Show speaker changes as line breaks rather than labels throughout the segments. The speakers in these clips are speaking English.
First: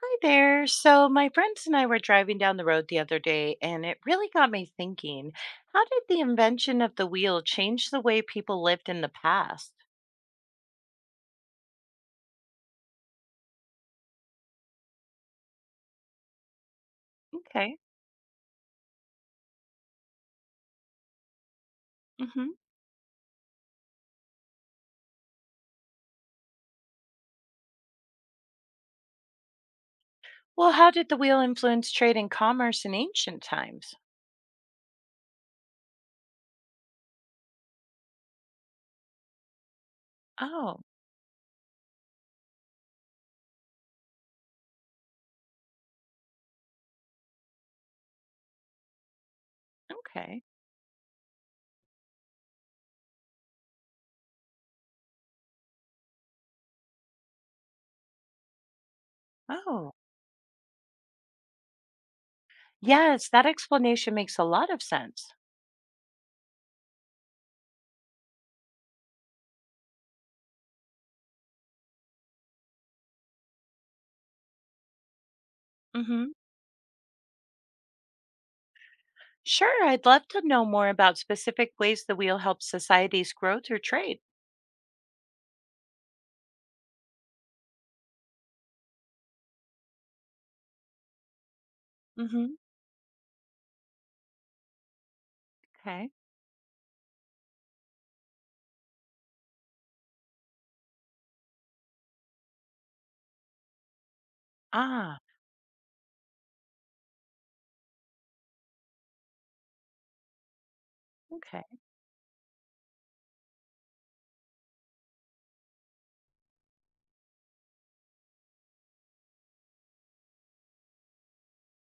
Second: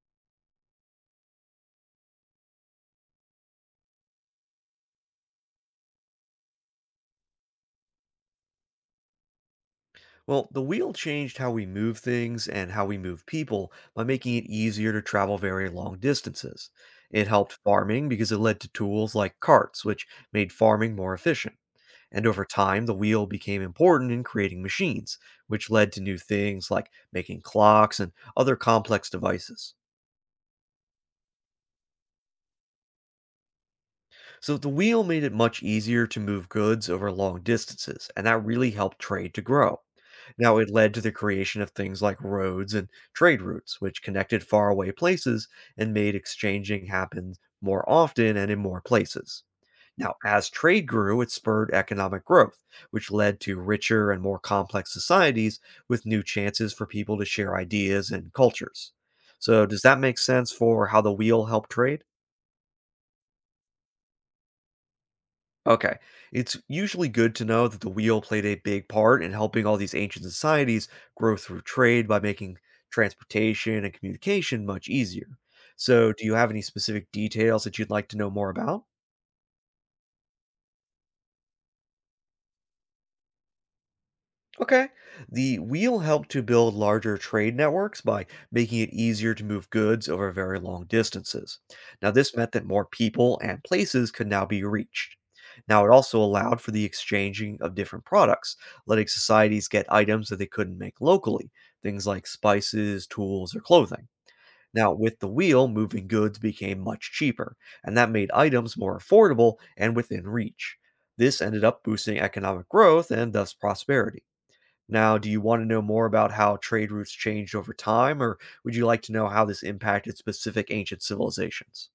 Hi there. So, my friends and I were driving down the road the other day, and it really got me thinking, how did the invention of the wheel change the way people lived in the past?
Well, the wheel changed how we move things and how we move people by making it easier to travel very long distances. It helped
Okay.
farming because it led to tools like carts, which made farming more efficient. And over
Hmm.
time, the wheel became important in creating machines, which led to new things like making clocks and other complex devices.
Well, how did the wheel influence trade and commerce in ancient times?
So the wheel made it much easier to move goods over long distances, and that really helped trade to grow. Now it
Oh,
led to the creation of things like roads and trade routes, which connected faraway places and made exchanging happen more often and in more places. Now,
okay.
as trade grew, it spurred economic growth, which led to richer and more complex societies with new chances for people to share ideas and cultures. So, does
Oh,
that make sense for how the wheel helped trade?
yes, that explanation makes a lot of sense.
Okay. It's usually good to know that the wheel played a big part in helping all these ancient societies grow through trade by making transportation and communication much easier. So, do
Hmm.
you have any specific details that you'd like to know more about?
Sure, I'd love to know more about specific ways the wheel helps societies grow through trade.
Okay. The wheel helped to build larger trade networks by making it easier to move goods over very long distances. Now, this
Hmm.
meant that more people and places could now be reached. Now, it
Okay.
also allowed for the exchanging of different products, letting societies get items that they couldn't make locally, things like spices, tools, or clothing. Now,
Ah,
with the wheel, moving goods became much cheaper, and that made items more affordable and within reach. This
okay.
ended up boosting economic growth and thus prosperity. Now, do you want to know more about how trade routes changed over time, or would you like to know how this impacted specific ancient civilizations?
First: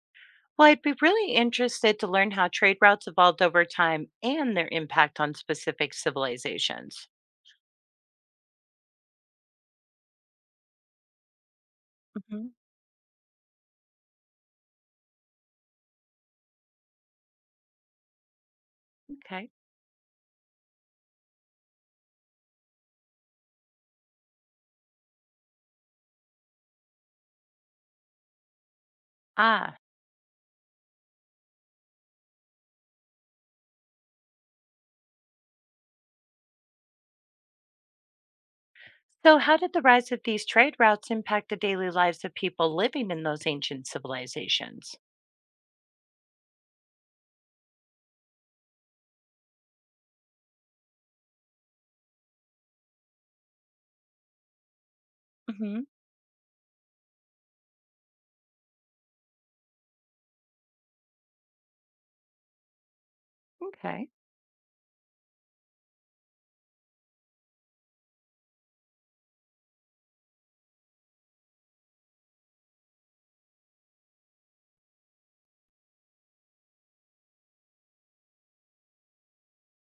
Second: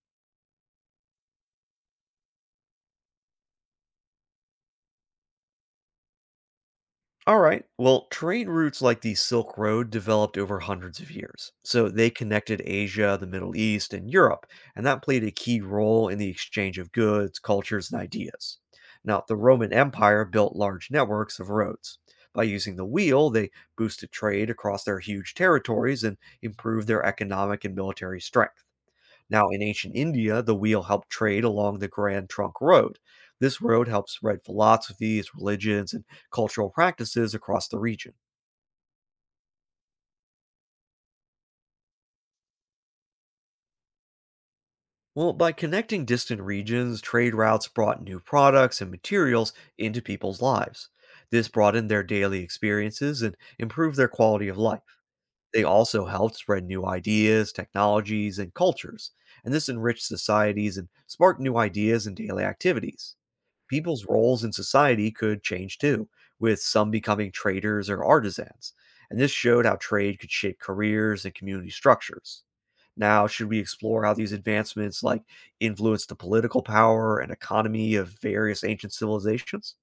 Well, I'd be really interested to learn how trade routes evolved over time and their impact on specific civilizations.
All right, well, trade routes like the Silk Road developed over hundreds of years. So they
Hmm.
connected Asia, the Middle East, and Europe, and that played a key role in the exchange of goods, cultures, and ideas. Now, the
Okay.
Roman Empire built large networks of roads. By using the wheel, they boosted trade across their huge territories and improved their economic and military strength. Now, in
Ah,
ancient India, the wheel helped trade along the Grand Trunk Road. This road helped spread philosophies, religions, and cultural practices across the region.
so how did the rise of these trade routes impact the daily lives of people living in those ancient civilizations?
Well, by connecting distant regions, trade routes brought new products and materials into people's lives. This broadened their daily experiences and improved their quality of life. They
Hmm.
also helped spread new ideas, technologies, and cultures, and this enriched societies and sparked new ideas and daily activities. People's
Okay.
roles in society could change too, with some becoming traders or artisans. And this showed how trade could shape careers and community structures. Now, should we explore how these advancements like influenced the political power and economy of various ancient civilizations?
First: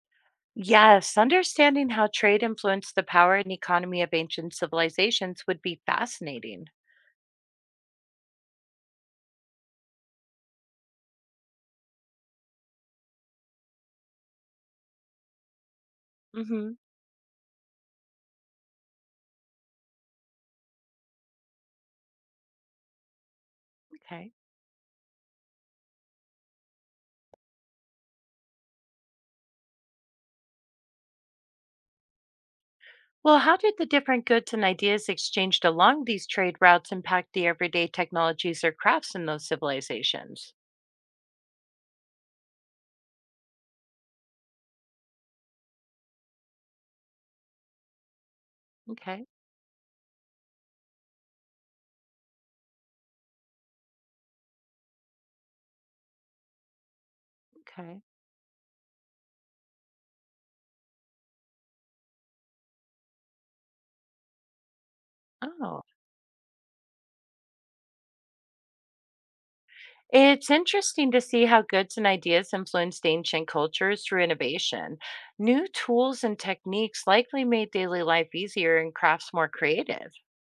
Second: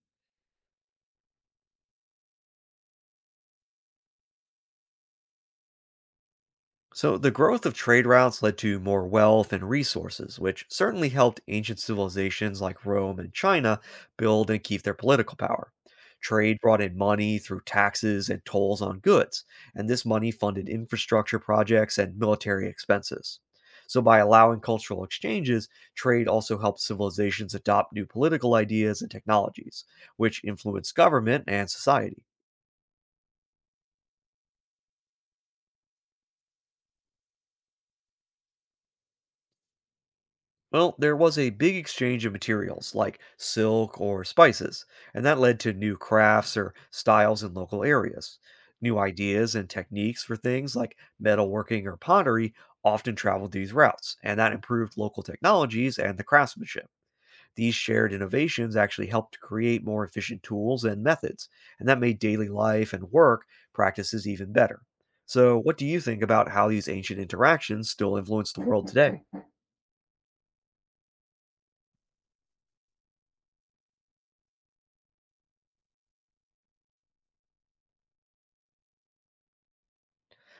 Yes, understanding how trade influenced the power and economy of ancient civilizations would be fascinating.
So, the growth of trade routes led to more wealth and resources, which certainly helped ancient civilizations like Rome and China build and keep their political power. Trade
Hmm.
brought in money through taxes and tolls on goods, and this money funded infrastructure projects and military expenses. So, by
Okay.
allowing cultural exchanges, trade also helped civilizations adopt new political ideas and technologies, which influenced government and society.
Well, how did the different goods and ideas exchanged along these trade routes impact the everyday technologies or crafts in those civilizations?
Well, there was a big exchange of materials like silk or spices, and that led to new crafts or styles in local areas. New
Okay,
ideas and techniques for things like metalworking or pottery often traveled these routes, and that improved local technologies and the craftsmanship. These
okay.
shared innovations actually helped to create more efficient tools and methods, and that made daily life and work practices even better. So, what
Oh,
do you think about how these ancient interactions still influence the world today?
it's interesting to see how goods and ideas influenced ancient cultures through innovation. New tools and techniques likely made daily life easier and crafts more creative.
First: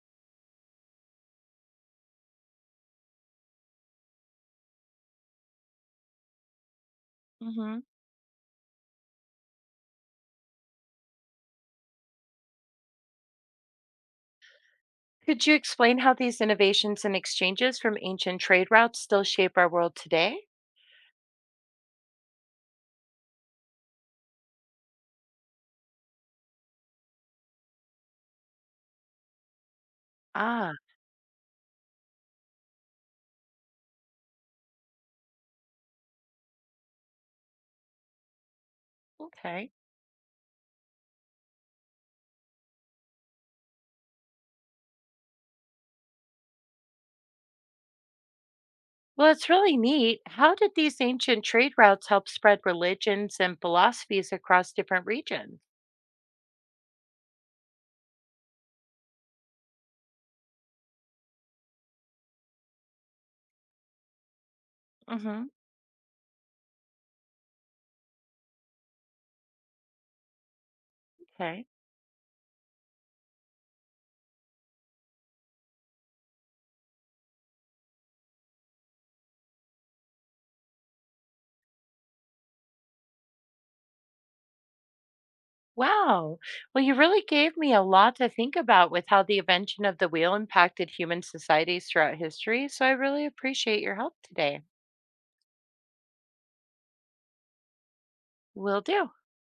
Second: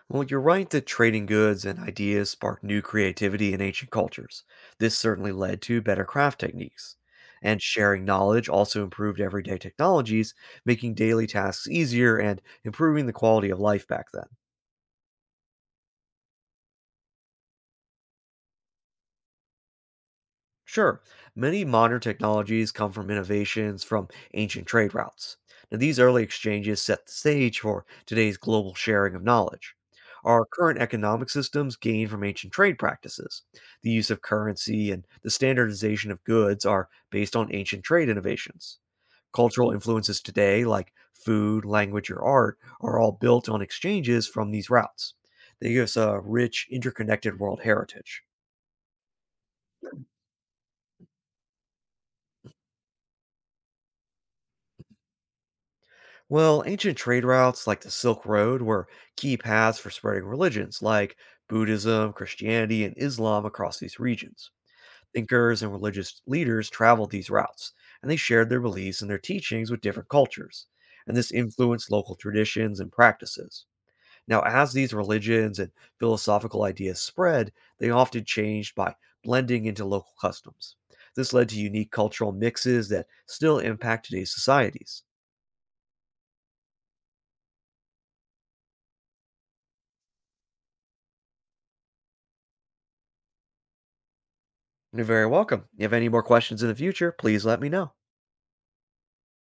Well, you're right that trading goods and ideas sparked new creativity in ancient cultures. This certainly led to better craft techniques. And
Hmm.
sharing knowledge also improved everyday technologies, making daily tasks easier and improving the quality of life back then.
Could you explain how these innovations and exchanges from ancient trade routes still shape our world today?
Sure, many modern technologies come from innovations from ancient trade routes. Now, these early exchanges set the stage for today's global sharing of knowledge. Our
Ah,
current economic systems gain from ancient trade practices. The use of currency and the standardization of goods are based on ancient trade innovations.
okay.
Cultural influences today, like food, language, or art, are all built on exchanges from these routes. They give us a rich, interconnected world heritage.
Well, it's really neat. How did these ancient trade routes help spread religions and philosophies across different regions?
Well, ancient trade routes like the Silk Road were key paths for spreading religions like Buddhism, Christianity, and Islam across these regions.
Hmm.
Thinkers and religious leaders traveled these routes, and they shared their beliefs and their teachings with different cultures. And this
Okay.
influenced local traditions and practices. Now, as these religions and philosophical ideas spread, they often changed by blending into local customs. This led to unique cultural mixes that still impact today's societies.
Wow. Well, you really gave me a lot to think about with how the invention of the wheel impacted human societies throughout history. So I really appreciate your help today.
You're very welcome. If you have any more questions in the future, please let me know.
Will do.